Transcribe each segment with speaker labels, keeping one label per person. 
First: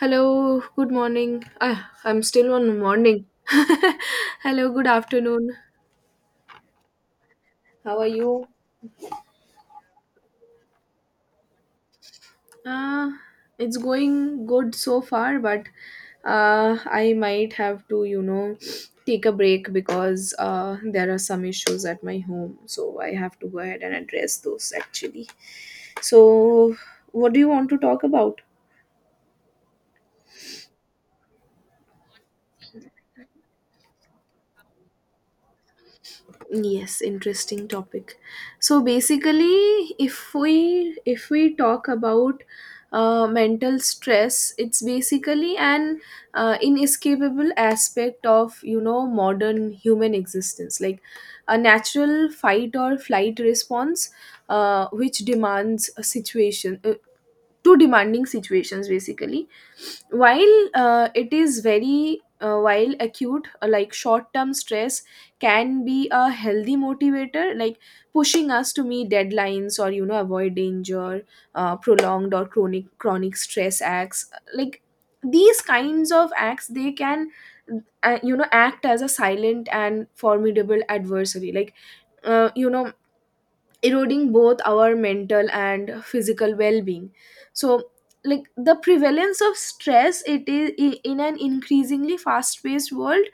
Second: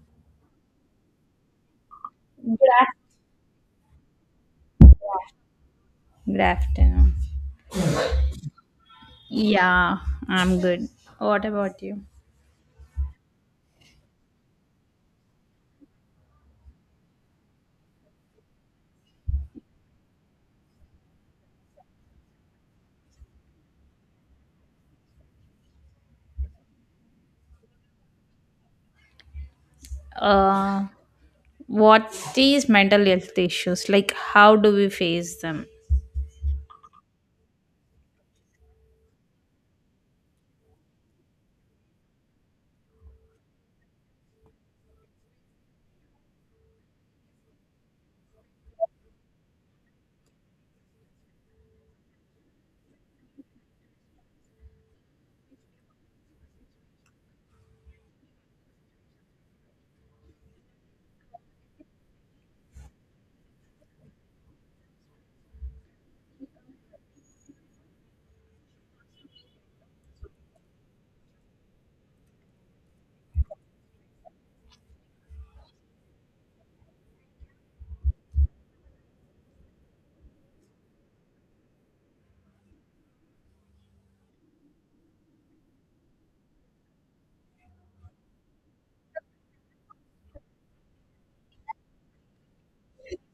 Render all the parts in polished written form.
Speaker 1: Hello, good morning. I'm still
Speaker 2: Good
Speaker 1: on morning. Hello, good
Speaker 2: afternoon.
Speaker 1: afternoon.
Speaker 2: Good afternoon.
Speaker 1: How are you?
Speaker 2: Yeah, I'm good. What about you?
Speaker 1: Uh, it's going good so far, but I might have to, take a break because there are some issues at my home. So I have to go ahead and address those actually. So, what do you want to talk about?
Speaker 2: Uh, what is mental health issues? Like, how do we face them?
Speaker 1: Yes, interesting topic. So basically, if we talk about mental stress, it's basically an inescapable aspect of modern human existence, like a natural fight or flight response, which demands a situation, to demanding situations basically. While it is very while acute, like short term stress can be a healthy motivator, like pushing us to meet deadlines or avoid danger. Prolonged or chronic stress acts like, these kinds of acts, they can act as a silent and formidable adversary, like uh, you know eroding both our mental and physical well-being. So, like the prevalence of stress, it is in an increasingly fast-paced world,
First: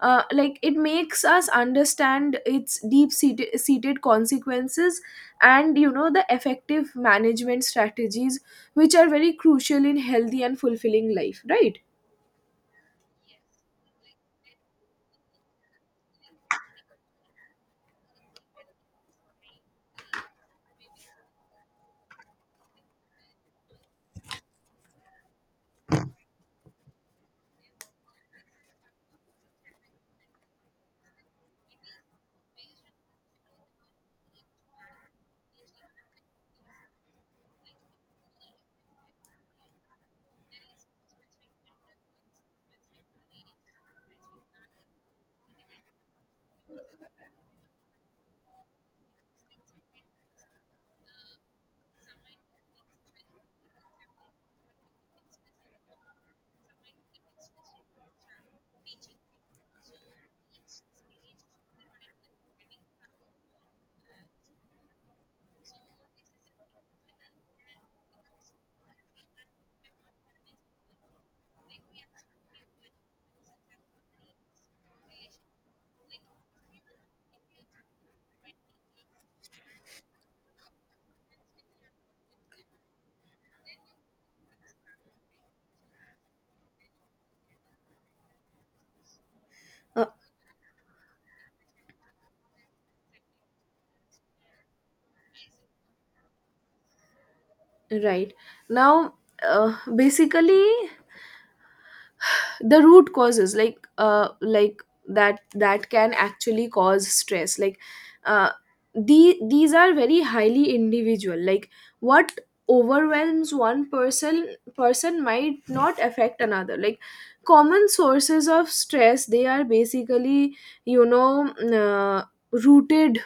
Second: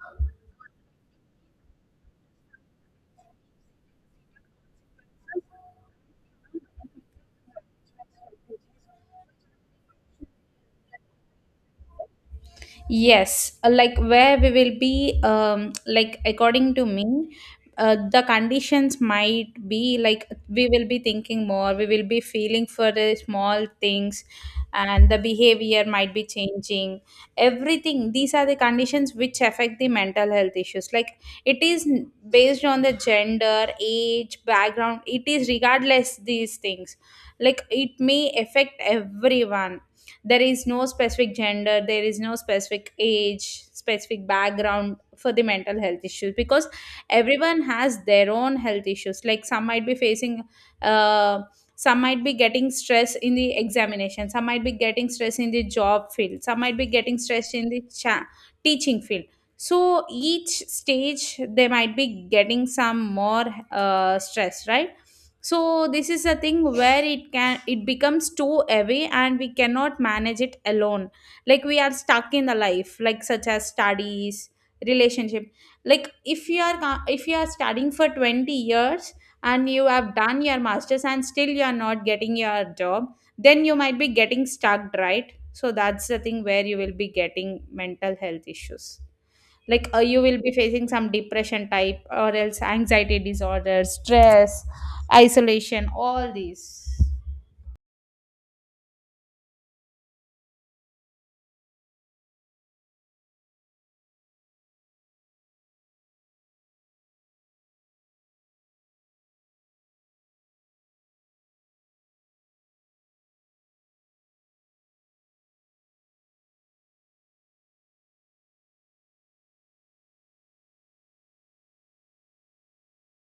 Speaker 1: like it makes us understand its deep-seated seated consequences and the effective management strategies, which are very crucial in healthy and fulfilling life, right?
Speaker 2: Yes, like where we will be, like according to me, the conditions might be like we will be thinking more, we will be feeling for the small things, and the behavior might be changing. Everything, these are the conditions which affect the mental health issues. Like it is based on the gender, age, background, it is regardless these things. Like it may affect everyone, there is no specific gender, there is no specific age specific background for the mental health issues, because everyone has their own health issues. Like some might be facing, uh, some might be getting stress in the examination, some might be getting stress in the job field, some might be getting stress in the teaching field. So each stage they might be getting some more stress, right? So this is a thing where it can, it becomes too heavy and we cannot manage it alone, like we are stuck in the life, like such as studies, relationship. Like if you are if you are studying for 20 years and you have done your masters and still you are not getting your job, then you might be getting stuck, right? So that's the thing where you will be getting mental health issues. Like
Speaker 1: uh,
Speaker 2: you will be facing some depression type or else anxiety disorder, stress, isolation, all these.
Speaker 1: right now, basically, the root causes, like that can actually cause stress, like uh these are very highly individual, like what overwhelms one person might not affect another. Like common sources of stress, they are basically you know mm, uh, rooted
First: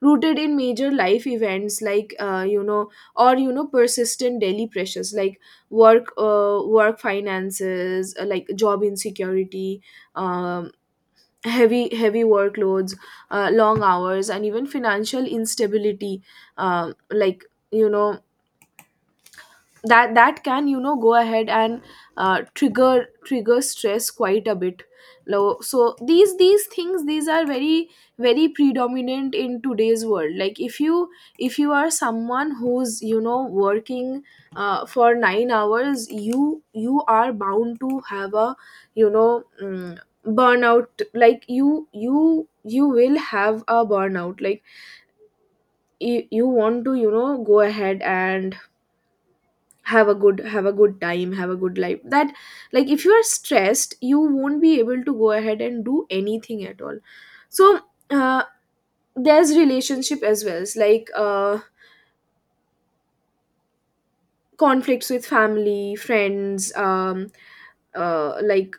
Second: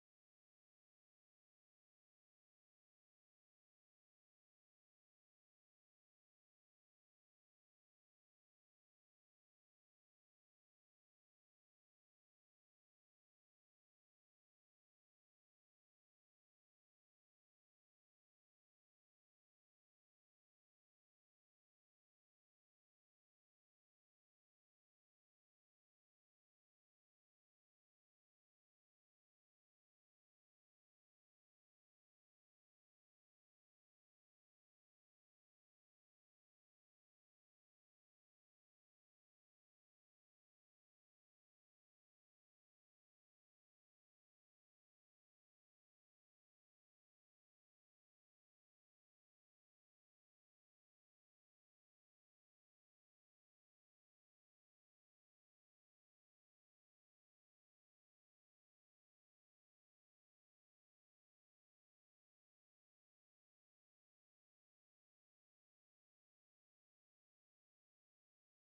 Speaker 1: rooted in major life events, like or persistent daily pressures, like work, finances, like job insecurity, um, heavy workloads, long hours, and even financial instability. Like, you know that can go ahead and trigger stress quite a bit. So these things, these are very very predominant in today's world. Like if you are someone who's working for 9 hours, you are bound to have a you know mm, burnout. Like you will have a burnout. Like you want to go ahead and have a good time, have a good life. That, like if you are stressed, you won't be able to go ahead and do anything at all. So, uh, there's relationship as well. It's like conflicts with family, friends, like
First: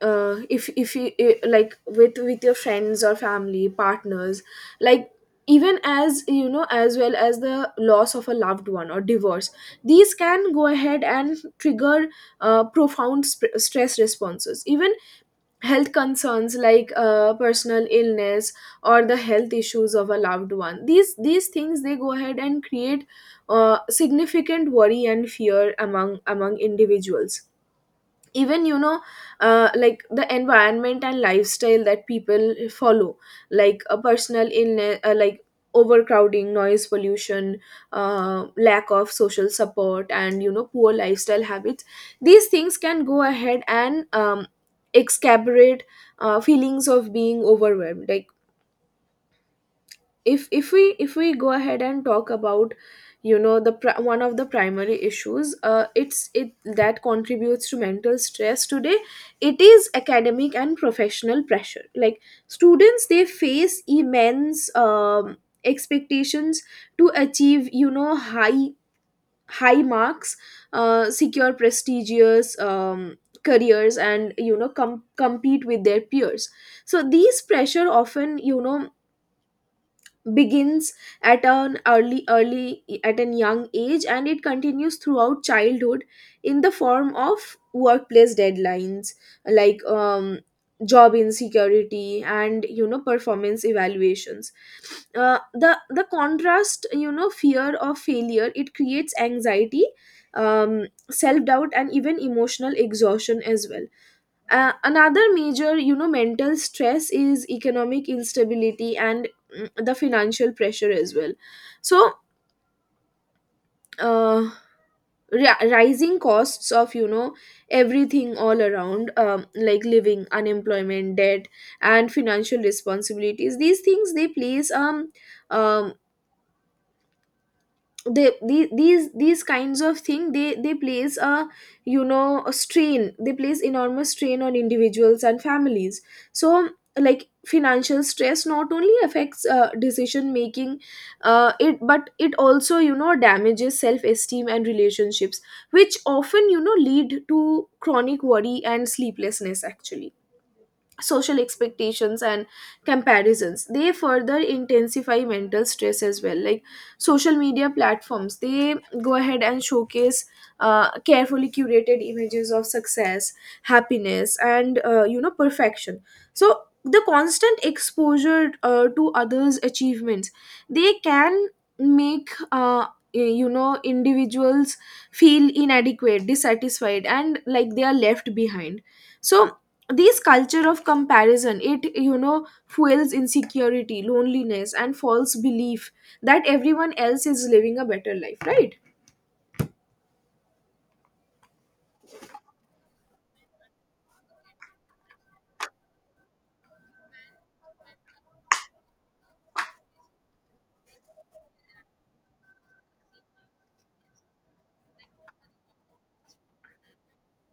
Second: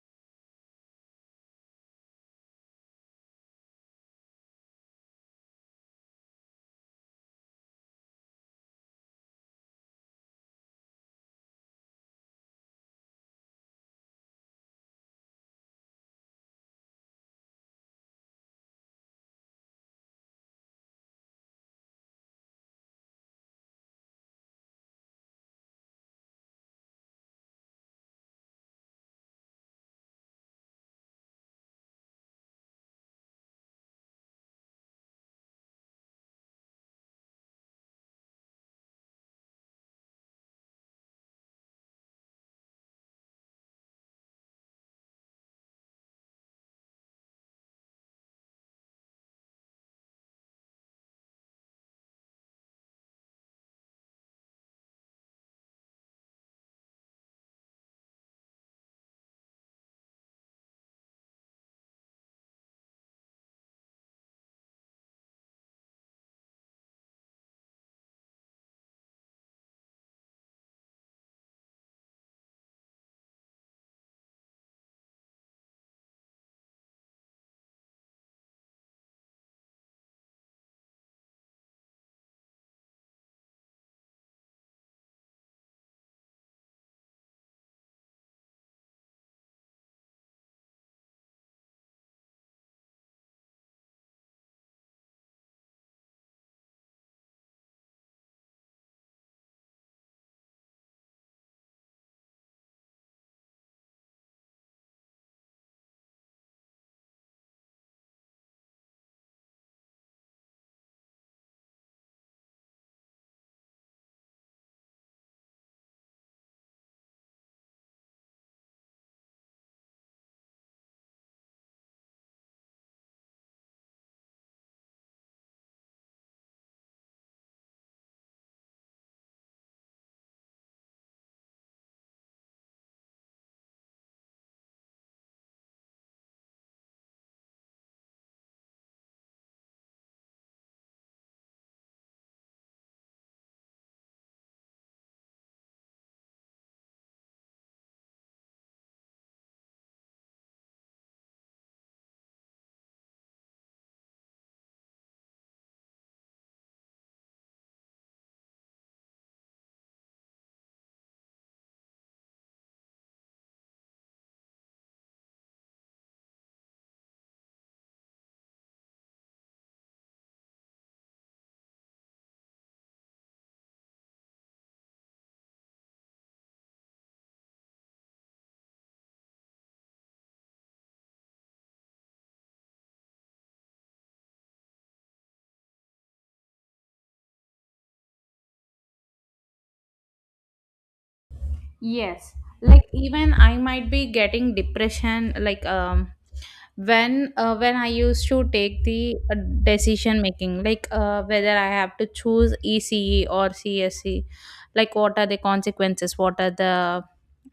Speaker 1: if you like with your friends or family partners, like even, as you know as well as the loss of a loved one or divorce, these can go ahead and trigger profound stress responses. Even health concerns, like personal illness or the health issues of a loved one, these things, they go ahead and create significant worry and fear among individuals. Even, like the environment and lifestyle that people follow, like a personal illness, like overcrowding, noise pollution, lack of social support, and poor lifestyle habits, these things can go ahead and exacerbate feelings of being overwhelmed. Like if we go ahead and talk about, one of the primary issues, it's it that contributes to mental stress today, it is academic and professional pressure. Like students, they face immense expectations to achieve high marks, secure prestigious careers, and compete with their peers. So these pressure often begins at an young age, and it continues throughout childhood in the form of workplace deadlines, like job insecurity and performance evaluations. The contrast, fear of failure, it creates anxiety, self doubt and even emotional exhaustion as well. Another major, mental stress is economic instability and, the financial pressure as well. So, uh, rising costs of everything all around, like living, unemployment, debt and financial responsibilities, these things, they place, um these kinds of thing, they place a, a strain, they place enormous strain on individuals and families. So, like financial stress not only affects decision making, it but it also damages self esteem and relationships, which often lead to chronic worry and sleeplessness actually. Social expectations and comparisons, they further intensify mental stress as well. Like social media platforms, they go ahead and showcase carefully curated images of success, happiness and, perfection. So the constant exposure to others achievements, they can make, individuals feel inadequate, dissatisfied and like they are left behind. So this culture of comparison, it fuels insecurity, loneliness and false belief that everyone else is living a better life, right?
Speaker 2: Yes, like even I might be getting depression, like um, when when I used to take the decision making, like whether I have to choose ECE or CSE, like what are the consequences, what are the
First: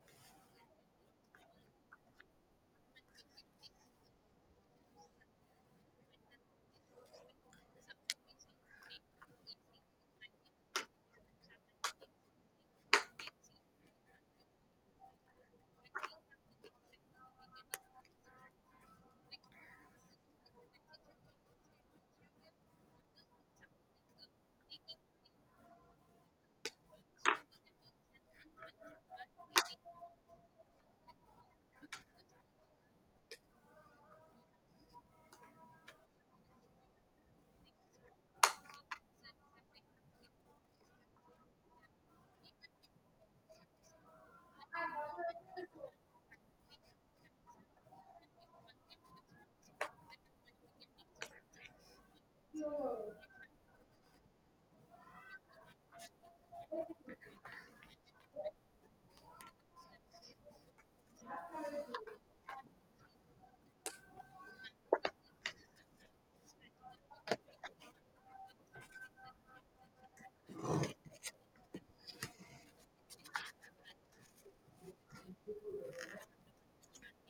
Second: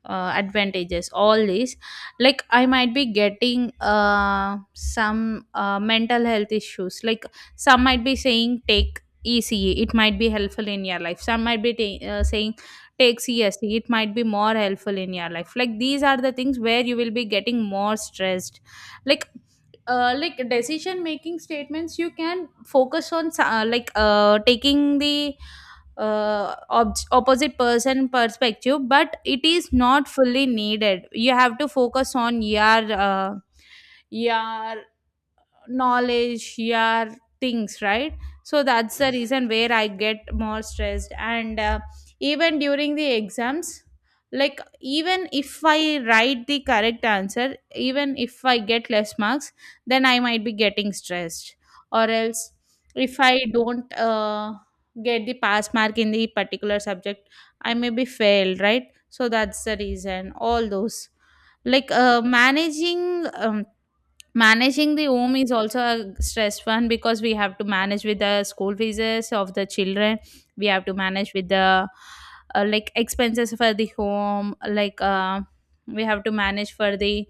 Speaker 2: advantages, all these. Like I might be getting some mental health issues. Like some might be saying take ECE, it might be helpful in your life, some might be saying takes yes, it might be more helpful in your life. Like these are the things where you will be getting more stressed. Like like decision making statements you can focus on, like taking the opposite person perspective, but it is not fully needed. You have to focus on your knowledge, your things, right? So that's the reason where I get more stressed, and even during the exams, like even if I write the correct answer, even if I get less marks, then I might be getting stressed. Or else if I don't get the pass mark in the particular subject, I may be failed, right? So that's the reason all those, like managing managing the home is also a stress one, because we have to manage with the school fees of the children. We have to manage with the like expenses for the home. Like we have to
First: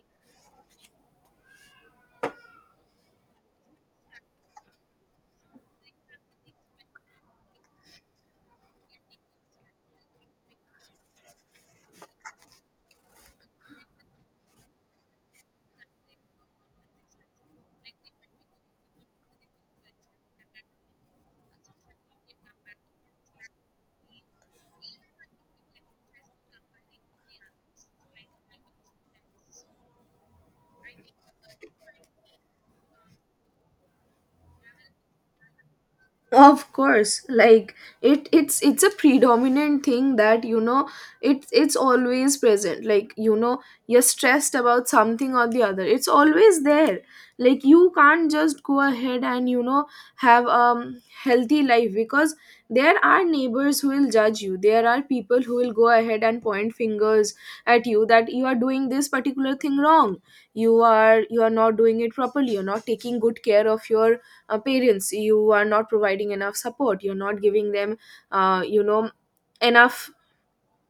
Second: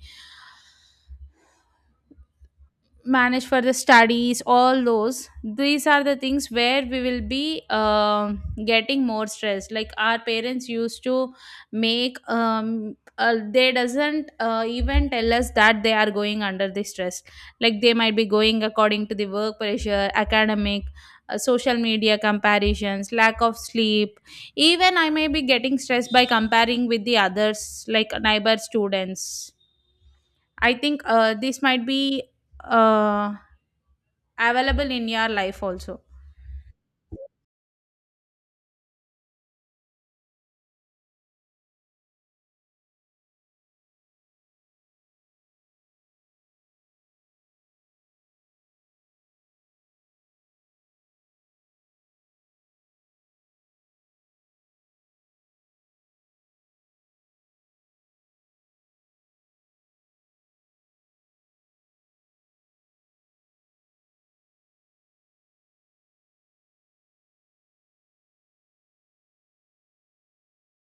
Speaker 2: manage for the studies, all those. These are the things where we will be um, getting more stress. Like our parents used to make um, they doesn't even tell us that they are going under the stress. Like they might be going according to the work pressure, academic, social media comparisons, lack of sleep. Even I may be getting stressed by comparing with the others, like neighbor students. I think this might be uh, available in your life also.
Speaker 1: Of course. Like it's a predominant thing, that it's always present. Like you're stressed about something or the other, it's always there. Like you can't just go ahead and have healthy life, because there are neighbors who will judge you, there are people who will go ahead and point fingers at you, that you are doing this particular thing wrong. You are not doing it properly, you're not taking good care of your parents, you are not providing enough support, you're not giving them uh, you know enough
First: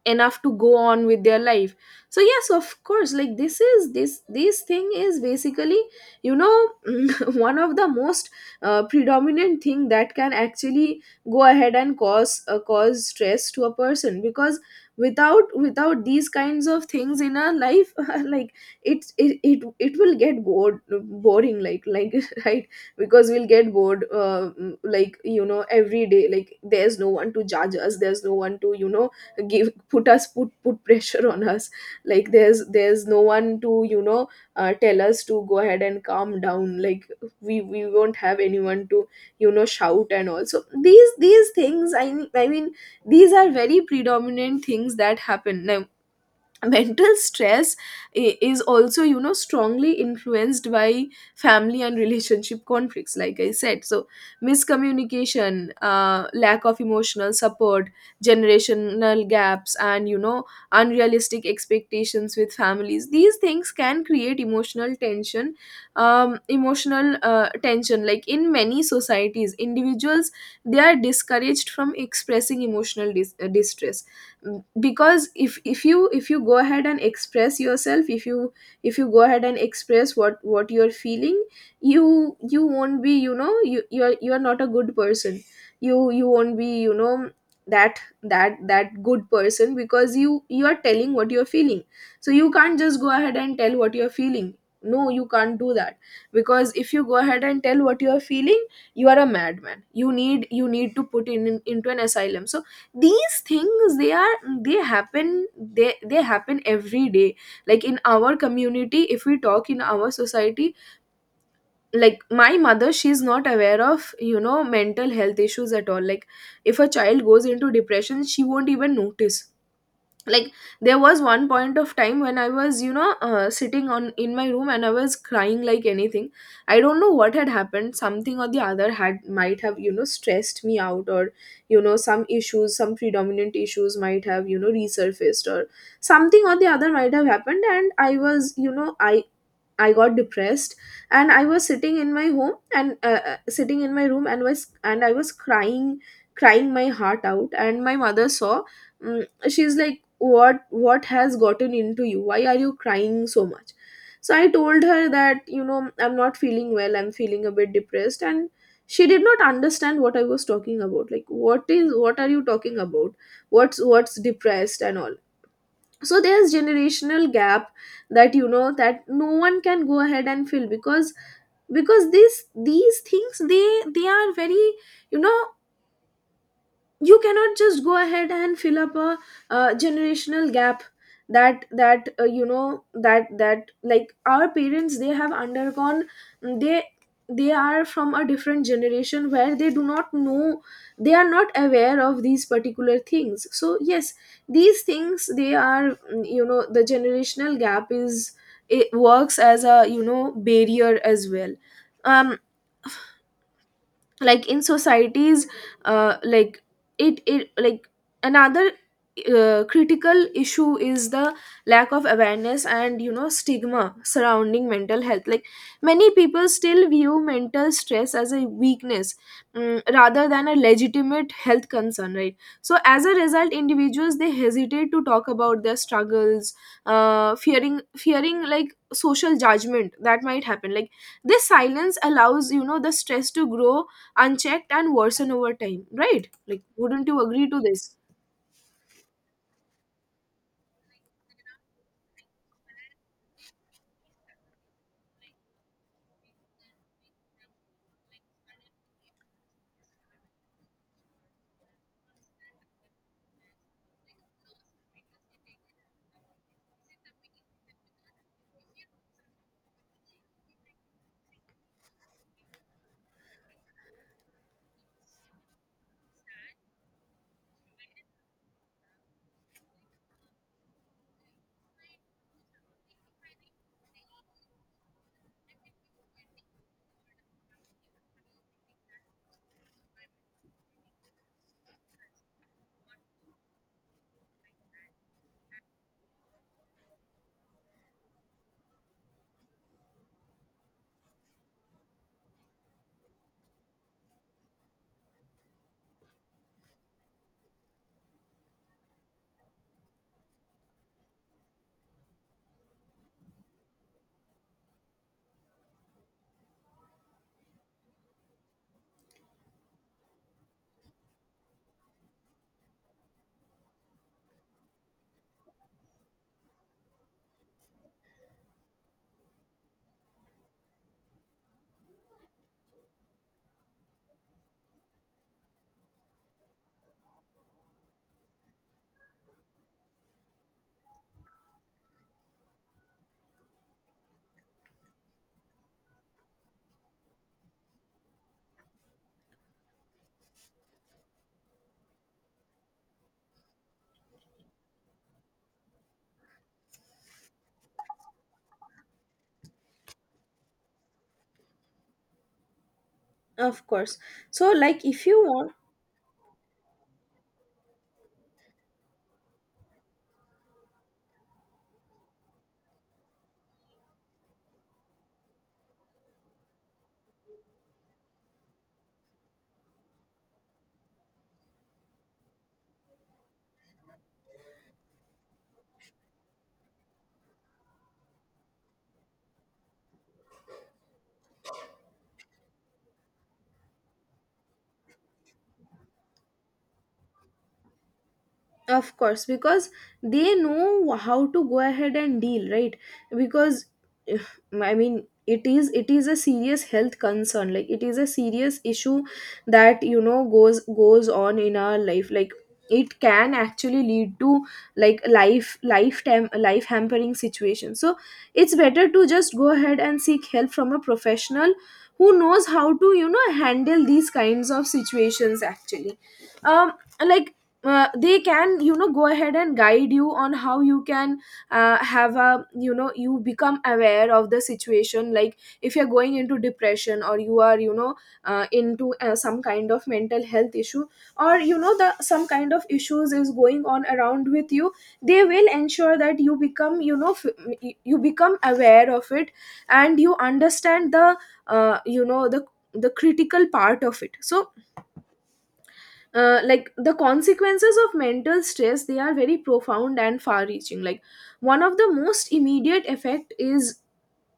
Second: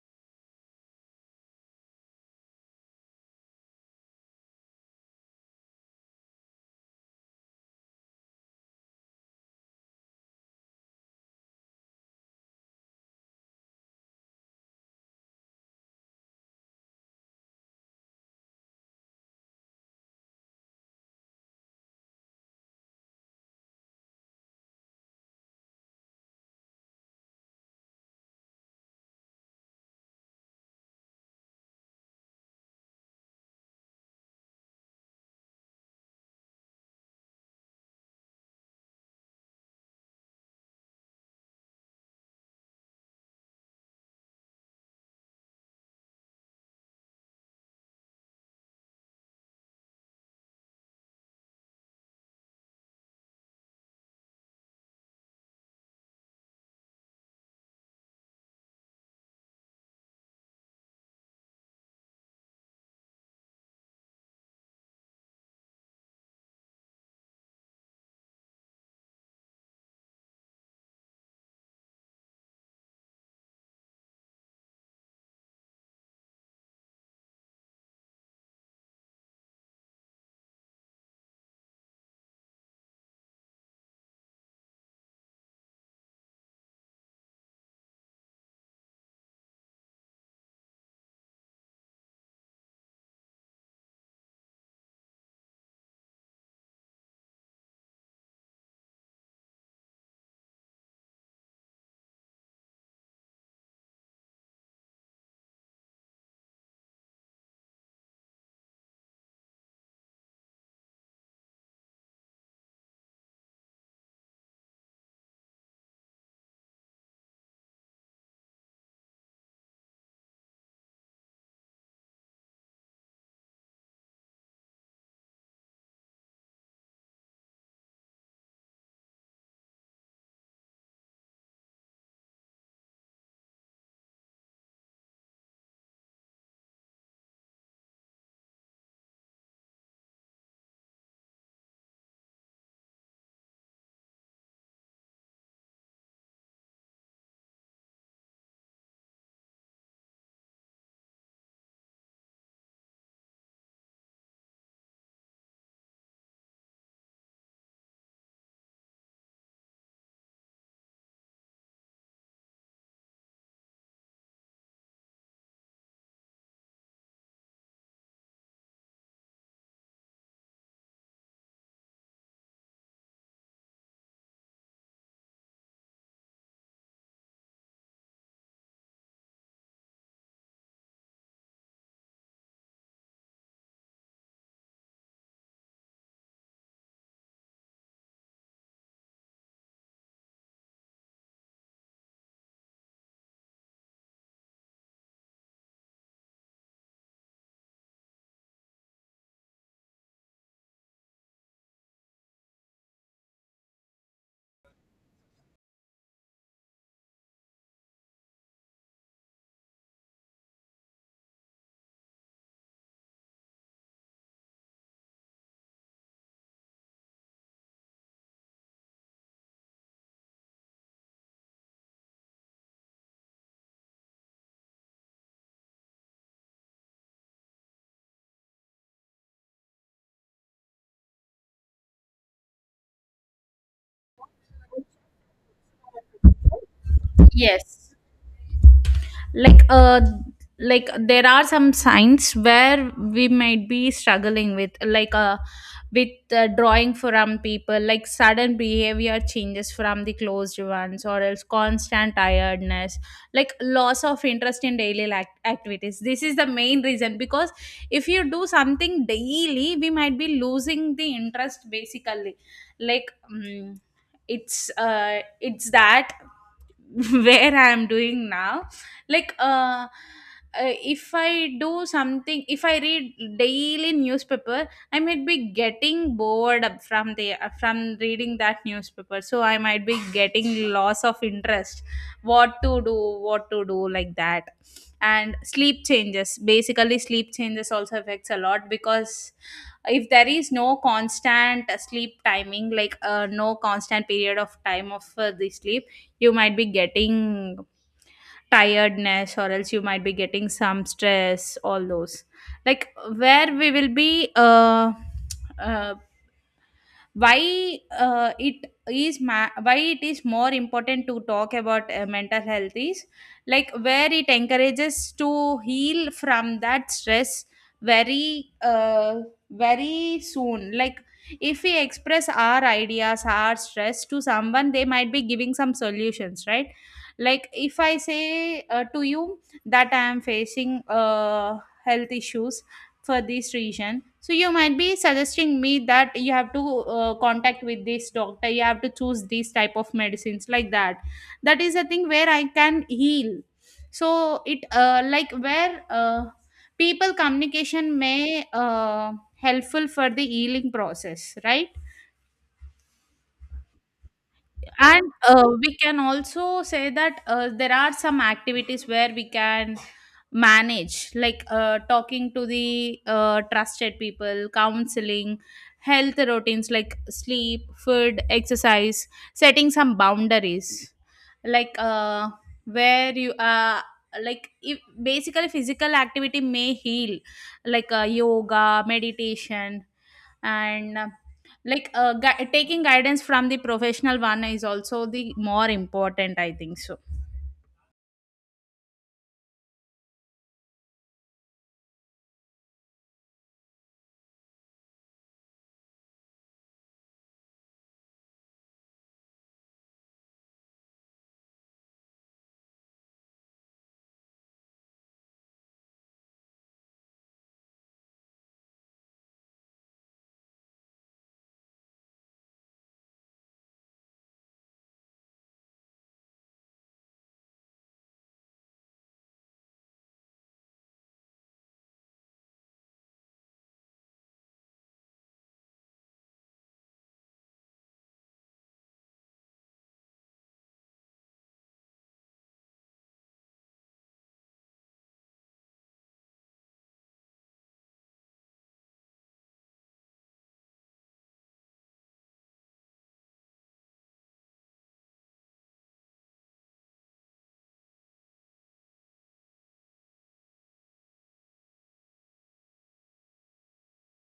Speaker 1: enough to go on with their life. So yes, of course. Like this thing is basically, you know one of the most predominant thing that can actually go ahead and cause stress to a person, because without these kinds of things in our life, like it will get bored boring, like right. Because we'll get bored. Like every day, like there's no one to judge us, there's no one to give put us put pressure on us. Like there's no one to tell us to go ahead and calm down. Like we won't have anyone to shout and all. So these things, I mean, these are very predominant things that happen. Mental stress is also strongly influenced by family and relationship conflicts, like I said. So miscommunication, lack of emotional support, generational gaps and unrealistic expectations with families, these things can create emotional tension, emotional tension. Like in many societies, individuals, they are discouraged from expressing emotional distress. Because if you go ahead and express yourself, if you go ahead and express what you're feeling, you won't be, you're not a good person, you won't be, that, that good person, because you are telling what you're feeling. So you can't just go ahead and tell what you're feeling. No, you can't do that. Because if you go ahead and tell what you're feeling, you are a madman. You need, to put in into an asylum. So these things they are, they happen, they happen every day. Like in our community, if we talk, in our society, like my mother, she's not aware of mental health issues at all. Like if a child goes into depression, she won't even notice. Like there was one point of time when I was sitting on in my room and I was crying like anything. I don't know what had happened. Something or the other had might have stressed me out, or some issues, some predominant issues might have resurfaced, or something or the other might have happened, and I was, I got depressed. And I was sitting in my home and, sitting in my room, and I was crying, crying my heart out, and my mother saw. She's like, what has gotten into you, why are you crying so much? So I told her that, I'm not feeling well, I'm feeling a bit depressed. And she did not understand what I was talking about, like, what are you talking about, what's depressed and all. So there's generational gap, that that no one can go ahead and fill, because this these things, they are very, you know you cannot just go ahead and fill up a generational gap, that that, like our parents, they have undergone, they they are from a different generation where they do not know, they are not aware of these particular things. So yes, these things they are, the generational gap is. It works as a, you know, barrier as well. um in societies, like it like another critical issue is the lack of awareness and, you know, stigma surrounding mental health. Like, many people still view mental stress as a weakness rather than a legitimate health concern, right? So as a result, individuals they hesitate to talk about their struggles, fearing like social judgment that might happen. Like, this silence allows, you know, the stress to grow unchecked and worsen over time, right? Like, wouldn't you agree to
Speaker 2: Yes.
Speaker 1: this?
Speaker 2: Like like there are some signs where we might be struggling with, like with drawing from people, like sudden behavior changes from the closed ones or else constant tiredness, like loss of interest in daily lac activities. This is the main reason, because if you do something daily we might be losing the interest basically. Like it's that where I'm doing now. Like uh, if I do something, if I read daily newspaper, I might be getting bored up from the from reading that newspaper, so I might be getting loss of interest. What to do, what to do, like that. And sleep changes, basically sleep changes also affects a lot, because if there is no constant sleep timing, like no constant period of time of the sleep, you might be getting tiredness or else you might be getting some stress, all those, like where we will be uh why it is why it is more important to talk about mental health is like where it encourages to heal from that stress very very soon. Like if we express our ideas, our stress to someone, they might be giving some solutions, right? Like if I say to you that I am facing health issues for this reason, so you might be suggesting me that you have to contact with this doctor, you have to choose these type of medicines, like that. That is a thing where I can heal. So it like where people communication may helpful for the healing process, right?
Speaker 1: Of course. So, like,
Speaker 2: And
Speaker 1: if you want
Speaker 2: we can also say that there are some activities where we can manage, like talking to the trusted people, counseling, health routines like sleep, food, exercise, setting some boundaries, like where you are, like if, basically physical activity may heal, like yoga, meditation, and like taking guidance from the professional one is also the more important, I think so.
Speaker 1: of course, because they know how to go ahead and deal, right? Because I mean, it is a serious health concern. Like, it is a serious issue that, you know, goes on in our life. Like, it can actually lead to like life hampering situation. So it's better to just go ahead and seek help from a professional who knows how to, you know, handle these kinds of situations actually. um like, they can, you know, go ahead and guide you on how you can have a, you know, you become aware of the situation. Like, if you're going into depression or you are, you know, into some kind of mental health issue, or, you know, the some kind of issues is going on around with you, they will ensure that you become, you know, you become aware of it, and you understand the you know, the critical part of it. So like, the consequences of mental stress, they are very profound and far reaching. Like, one of the most immediate effect is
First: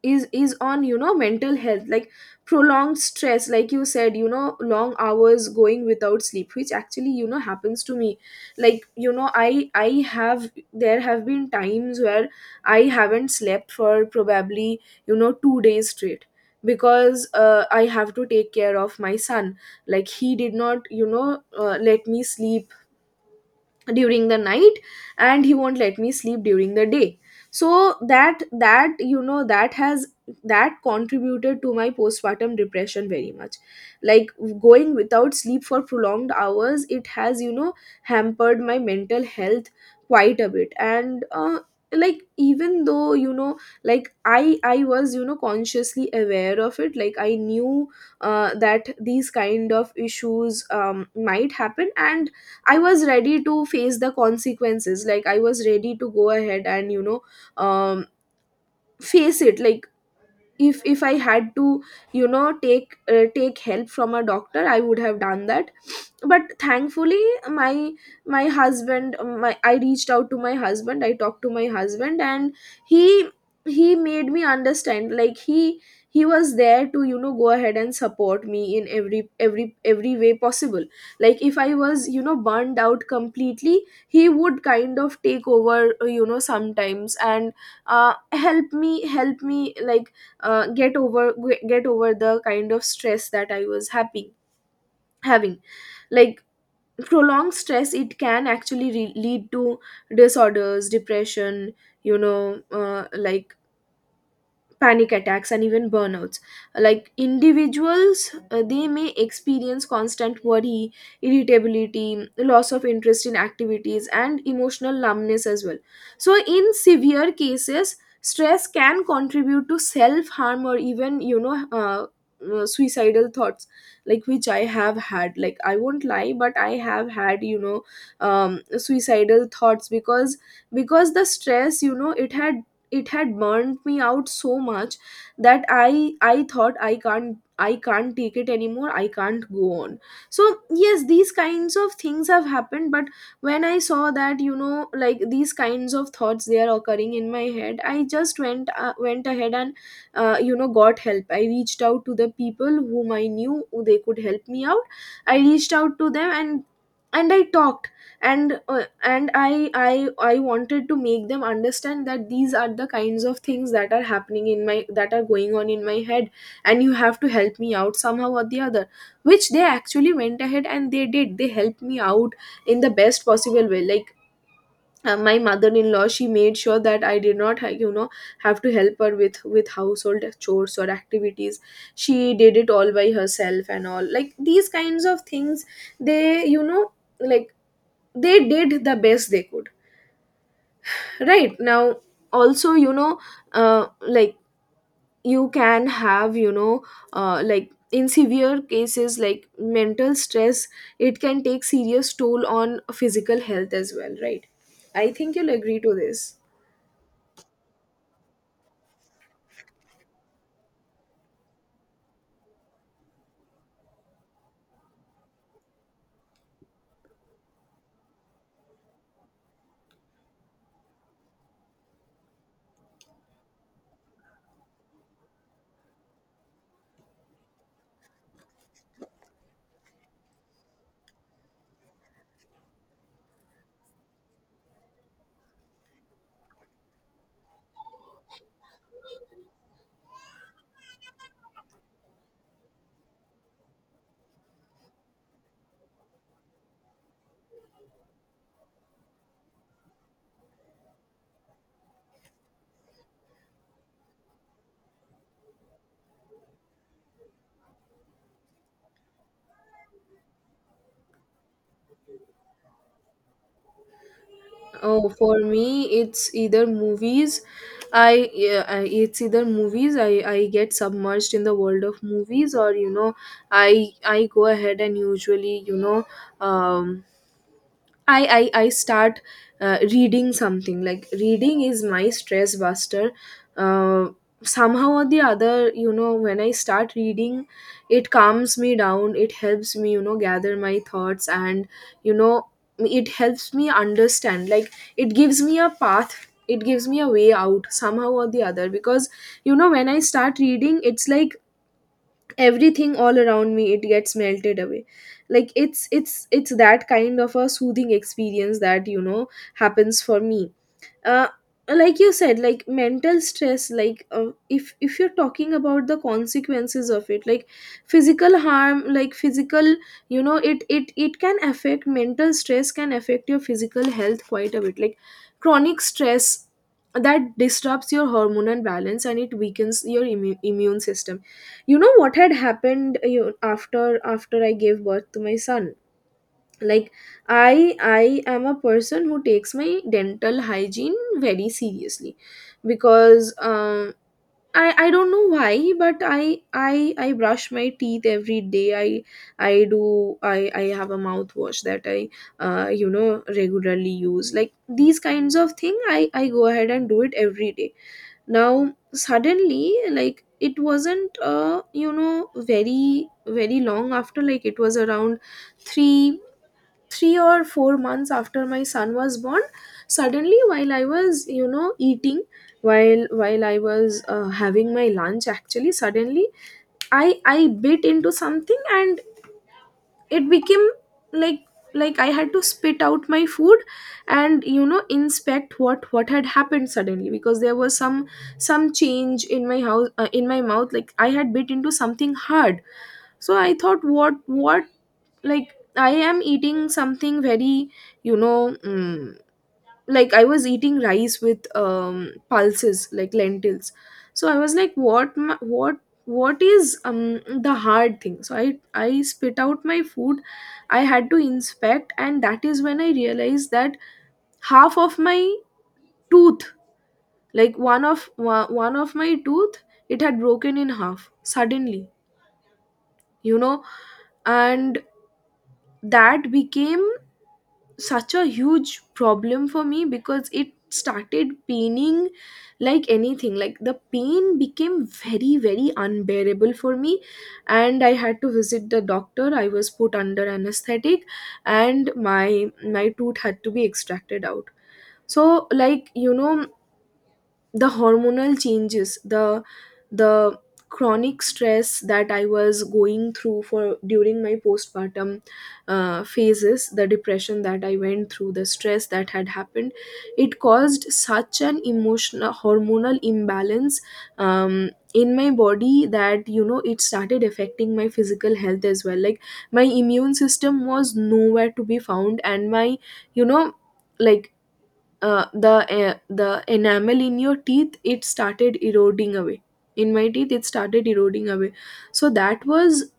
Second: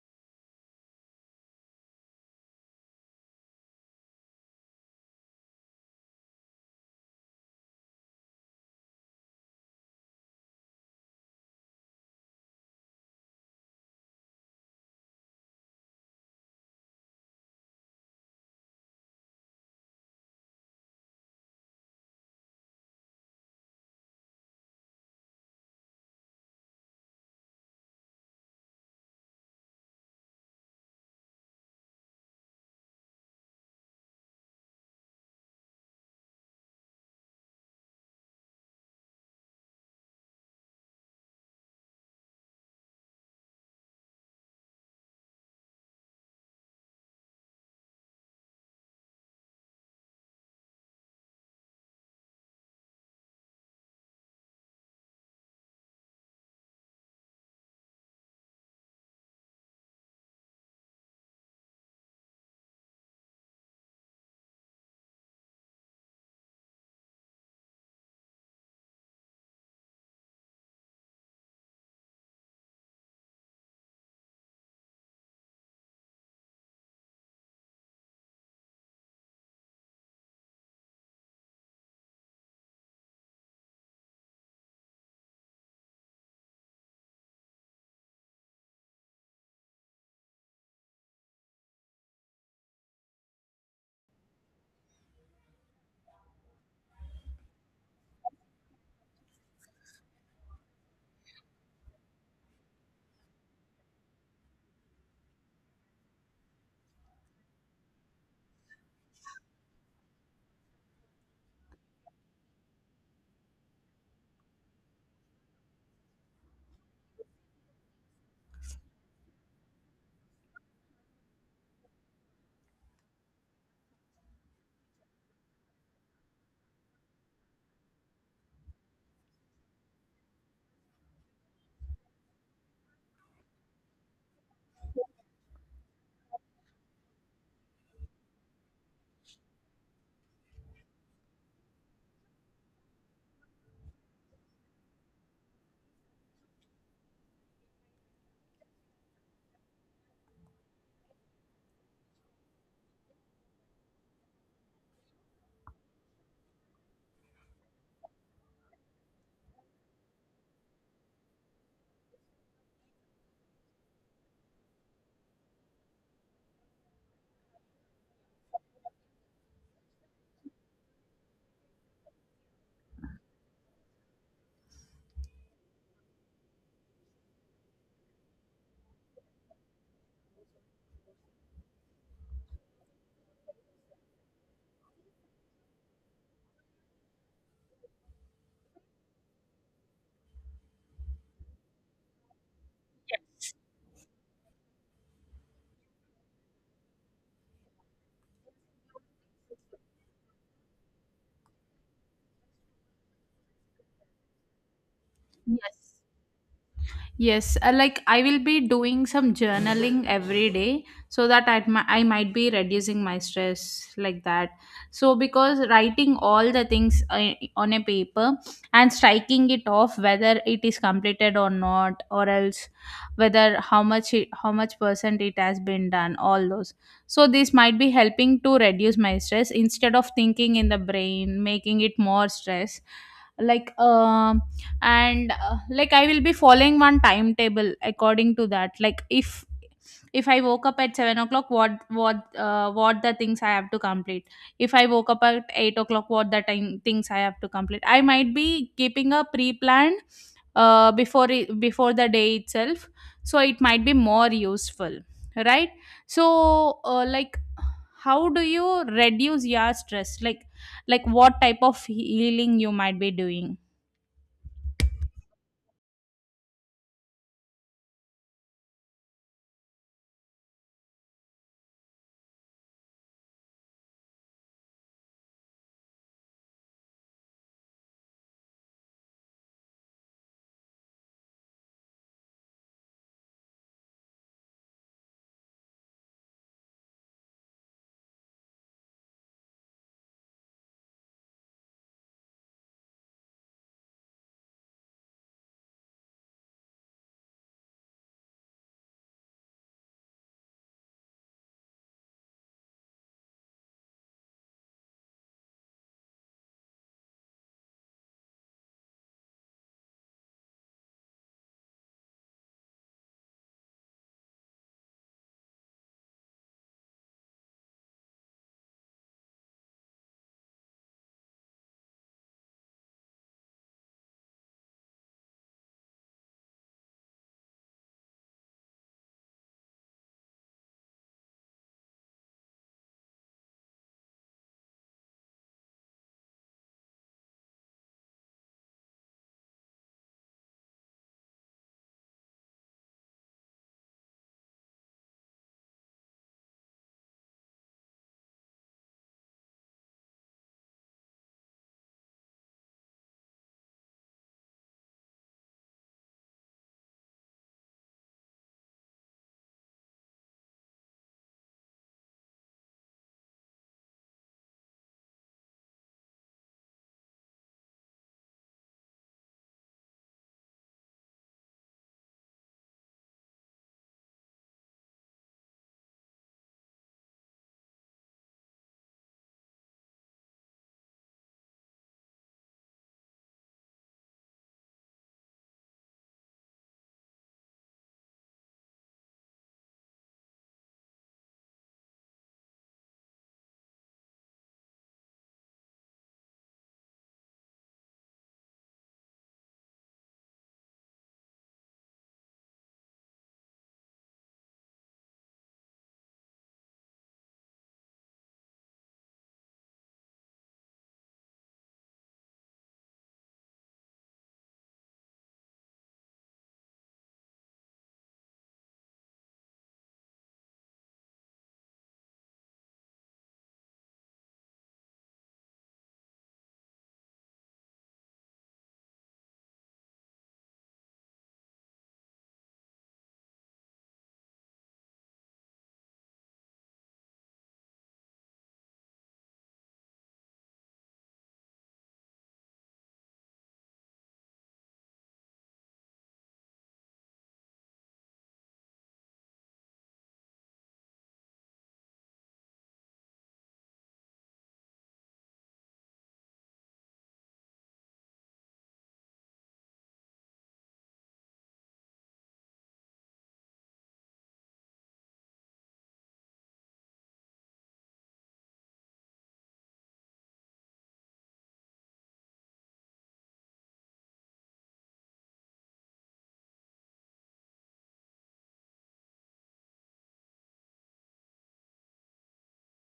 Speaker 1: is on, you know, mental health. Like, prolonged stress, like you said, you know, long hours going without sleep, which actually, you know, happens to me. Like, you know, I have there have been times where I haven't slept for probably, you know, 2 days straight, because I have to take care of my son. Like, he did not, you know, let me sleep during the night, and he won't let me sleep during the day. So that, you know, that contributed to my postpartum depression very much. Like, going without sleep for prolonged hours, it has, you know, hampered my mental health quite a bit. And like, even though, you know, like, I was, you know, consciously aware of it. Like, I knew that these kind of issues might happen, and I was ready to face the consequences. Like, I was ready to go ahead and, you know, um, face it. Like, if I had to, you know, take take help from a doctor, I would have done that. But thankfully, my my husband, my, I reached out to my husband, I talked to my husband, and he he made me understand. Like, he was there to, you know, go ahead and support me in every way possible. Like, if I was, you know, burned out completely, he would kind of take over, you know, sometimes, and help me like uh, get over get over the kind of stress that I was happy having. Like, prolonged stress, it can actually lead to disorders, depression, you know, like panic attacks and even burnouts. Like, individuals they may experience constant worry, irritability, loss of interest in activities, and emotional numbness as well. So in severe cases, stress can contribute to self harm or even, you know, suicidal thoughts. Like, which I have had. Like, I won't lie, but I have had, you know, suicidal thoughts, because the stress, you know, it had burned me out so much that I thought I can't, I can't take it anymore, I can't go on. So yes, these kinds of things have happened. But when I saw that, you know, like these kinds of thoughts, they are occurring in my head, I just went went ahead and you know, got help. I reached out to the people whom I knew who they could help me out. I reached out to them, and I talked, and I wanted to make them understand that these are the kinds of things that are happening in my that are going on in my head, and you have to help me out somehow or the other. Which they actually went ahead and they did, they helped me out in the best possible way. Like, my mother-in-law, she made sure that I did not you know, have to help her with household chores or activities. She did it all by herself. And all like these kinds of things, they, you know, like they did the best they could. Right now also, you know,
Speaker 2: Yes,
Speaker 1: like, you can have, you know, like in severe cases, like mental stress, it can take serious toll on physical health as well, right? I think you'll agree
Speaker 2: yes.
Speaker 1: to this.
Speaker 2: Yes, like I will be doing some journaling every day, so that I, I might be reducing my stress like that. So, because writing all the things on a paper and striking it off, whether it is completed or not, or else whether how much it, how much percent it has been done, all those. So, this might be helping to reduce my stress instead of thinking in the brain, making it more stress, like um, and like I will be following one timetable according to that. Like if I woke up at 7 o'clock, what what the things I have to complete, if I woke up at 8 o'clock, what the time things I have to complete, I might be keeping a pre-plan before it, before the day itself, so it might be more useful, right? So like how do you reduce your stress, like what type of healing you might be doing.
Speaker 1: Oh, for me, it's either movies, I yeah, it's either movies. I get submerged in the world of movies, or, you know, I go ahead and usually, you know, um I I start reading something. Like, reading is my stress buster. Uh, Somehow or the other, you know, when I start reading, it calms me down. It helps me, you know, gather my thoughts and, you know, it helps me understand. Like, it gives me a path. It gives me a way out somehow or the other, because, you know, when I start reading, it's like everything all around me, it gets melted away. Like, it's it's that kind of a soothing experience that, you know, happens for me. uh, like you said, like mental stress, like if you're talking about the consequences of it, like physical harm, like physical, you know, it can affect, mental stress can affect your physical health quite a bit. Like, chronic stress that disrupts your hormonal balance, and it weakens your immune system. You know what had happened, you know, after after I gave birth to my son. Like, I am a person who takes my dental hygiene very seriously, because I don't know why, but I brush my teeth every day. I do, I have a mouthwash that I you know, regularly use. Like, these kinds of thing, I go ahead and do it every day. Now suddenly, like it wasn't uh, you know, very very long after. Like, it was around three 3 or 4 months after my son was born. Suddenly, while I was, you know, eating, while I was, having my lunch actually, suddenly I bit into something and it became like like I had to spit out my food and, you know, inspect what had happened suddenly, because there was some change in my house, in my mouth. Like, I had bit into something hard. So I thought what, like I am eating something very, you know, like I was eating rice with um, pulses, like lentils. So I was like, what what is um, the hard thing. So I spit out my food, I had to inspect, and that is when I realized that half of my tooth, like one of my tooth, it had broken in half suddenly, you know. And that became such a huge problem for me, because it started paining like anything. Like, the pain became very, very unbearable for me, and I had to visit the doctor. I was put under anesthetic, and my tooth had to be extracted out. So like, you know, the hormonal changes, the chronic stress that I was going through for during my postpartum phases, the depression that I went through, the stress that had happened, it caused such an emotional hormonal imbalance in my body, that, you know, it started affecting my physical health as well. Like, my immune system was nowhere to be found, and my, you know, like uh, the the enamel in your teeth, it started eroding away, in my teeth it started eroding away. So that was,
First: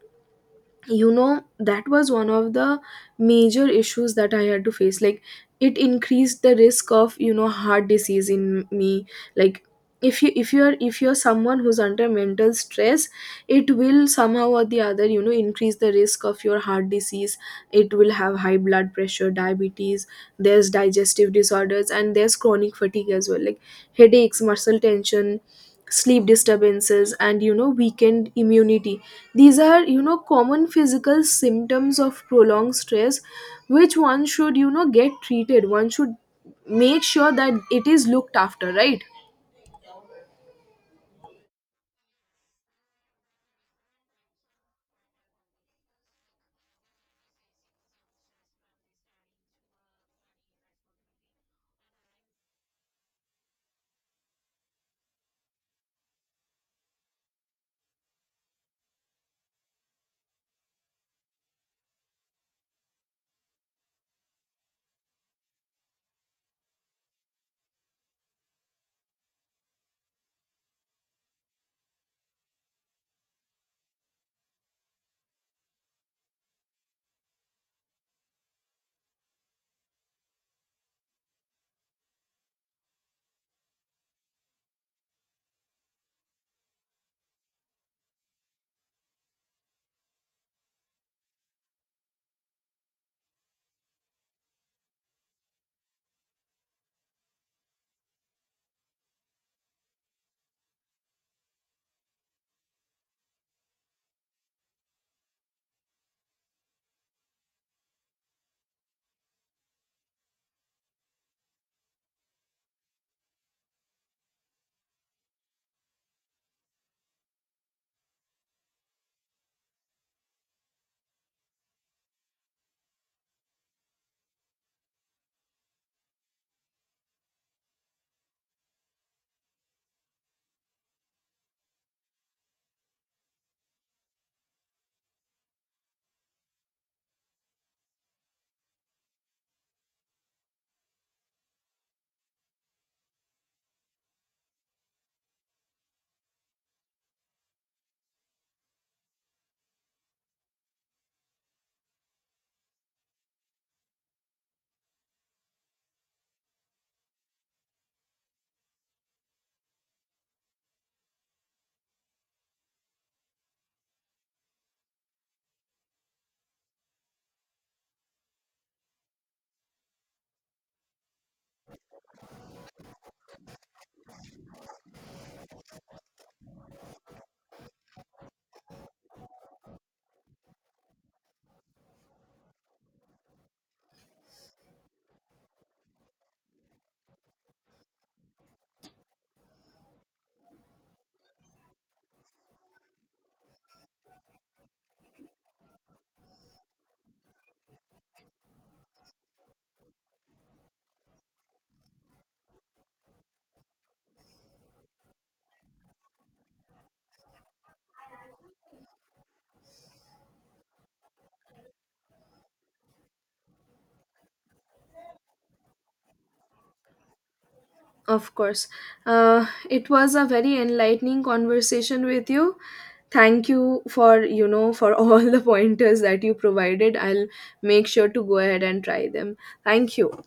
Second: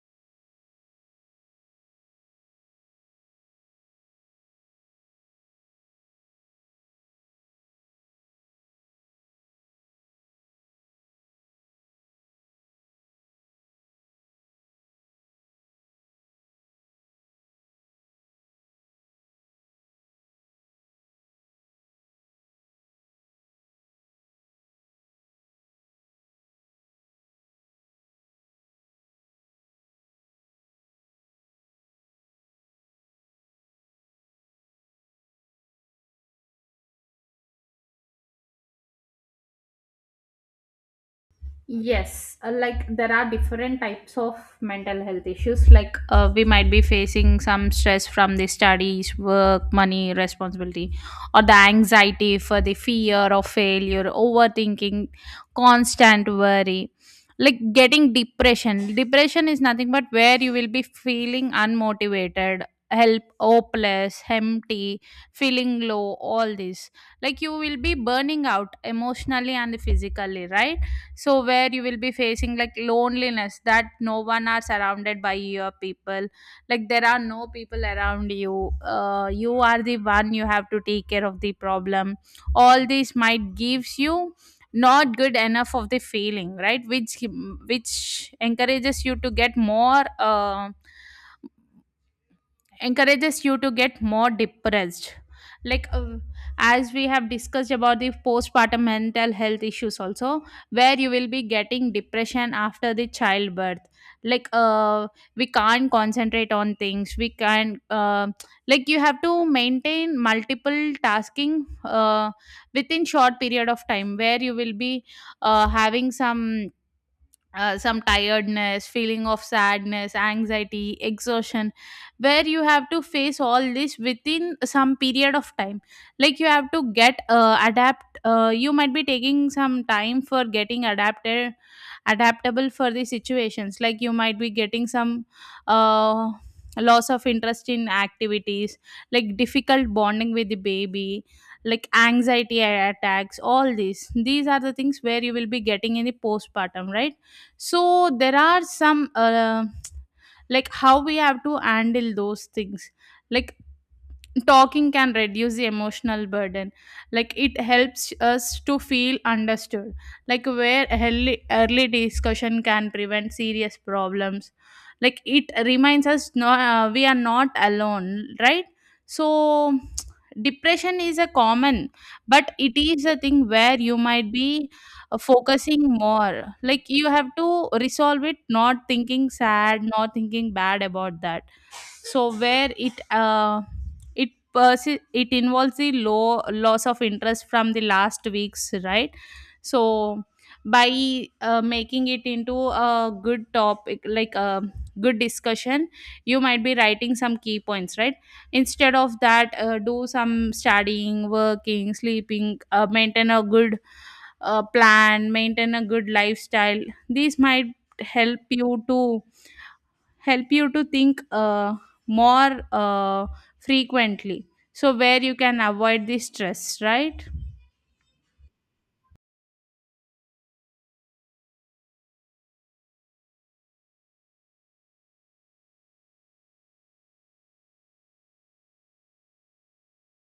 Speaker 1: you know, that was one of the major issues that I had to face. Like, it increased the risk of, you know, heart disease in me. Like, if you if you're someone who's under mental stress, it will somehow or the other, you know, increase the risk of your heart disease. It will have high blood pressure, diabetes, there's digestive disorders, and there's chronic fatigue as well. Like, headaches, muscle tension, sleep disturbances, and, you know, weakened immunity, these are, you know, common physical symptoms of prolonged stress, which one should, you know, get treated, one should make sure that it is looked after, right?
Speaker 2: Yes, like there are different types of mental health issues. Like we might be facing some stress from the studies, work, money, responsibility, or the anxiety for the fear of failure, overthinking, constant worry. Like getting depression. Depression is nothing but where you will be feeling unmotivated, help, hopeless, empty, feeling low, all this. Like you will be burning out emotionally and physically, right? So where you will be facing like loneliness, that no one are surrounded by your people, like there are no people around you, you are the one, you have to take care of the problem, all this might gives you not good enough of the feeling, right? Which encourages you to get more depressed. Like as we have discussed about the postpartum mental health issues also, where you will be getting depression after the childbirth. Like we can't concentrate on things, we can like you have to maintain multiple tasking within short period of time, where you will be having some tiredness, feeling of sadness, anxiety, exhaustion, where you have to face all this within some period of time. Like you have to get adapt. You might be taking some time for getting adapted, adaptable for the situations. Like you might be getting some. Uh, loss of interest in activities, like difficult bonding with the baby, like anxiety attacks, all these. These are the things where you will be getting in the postpartum, right? So there are some like how we have to handle those things. Like talking can reduce the emotional burden, like it helps us to feel understood. Like where early discussion can prevent serious problems, like it reminds us no, we are not alone, right? So depression is a common, but it is a thing where you might be focusing more, like you have to resolve it, not thinking sad, not thinking bad about that. So where it it it involves the low loss of interest from the last week's, right? So by making it into a good topic, like a good discussion, you might be writing some key points, right? Instead of that do some studying, working, sleeping, maintain a good plan, maintain a good lifestyle. These might help you to help you to think more frequently, so where you can avoid the stress, right?
Speaker 1: Of course. It was a very enlightening conversation with you. Thank you for, you know, for all the pointers that you provided. I'll make sure to go ahead and try them. Thank you.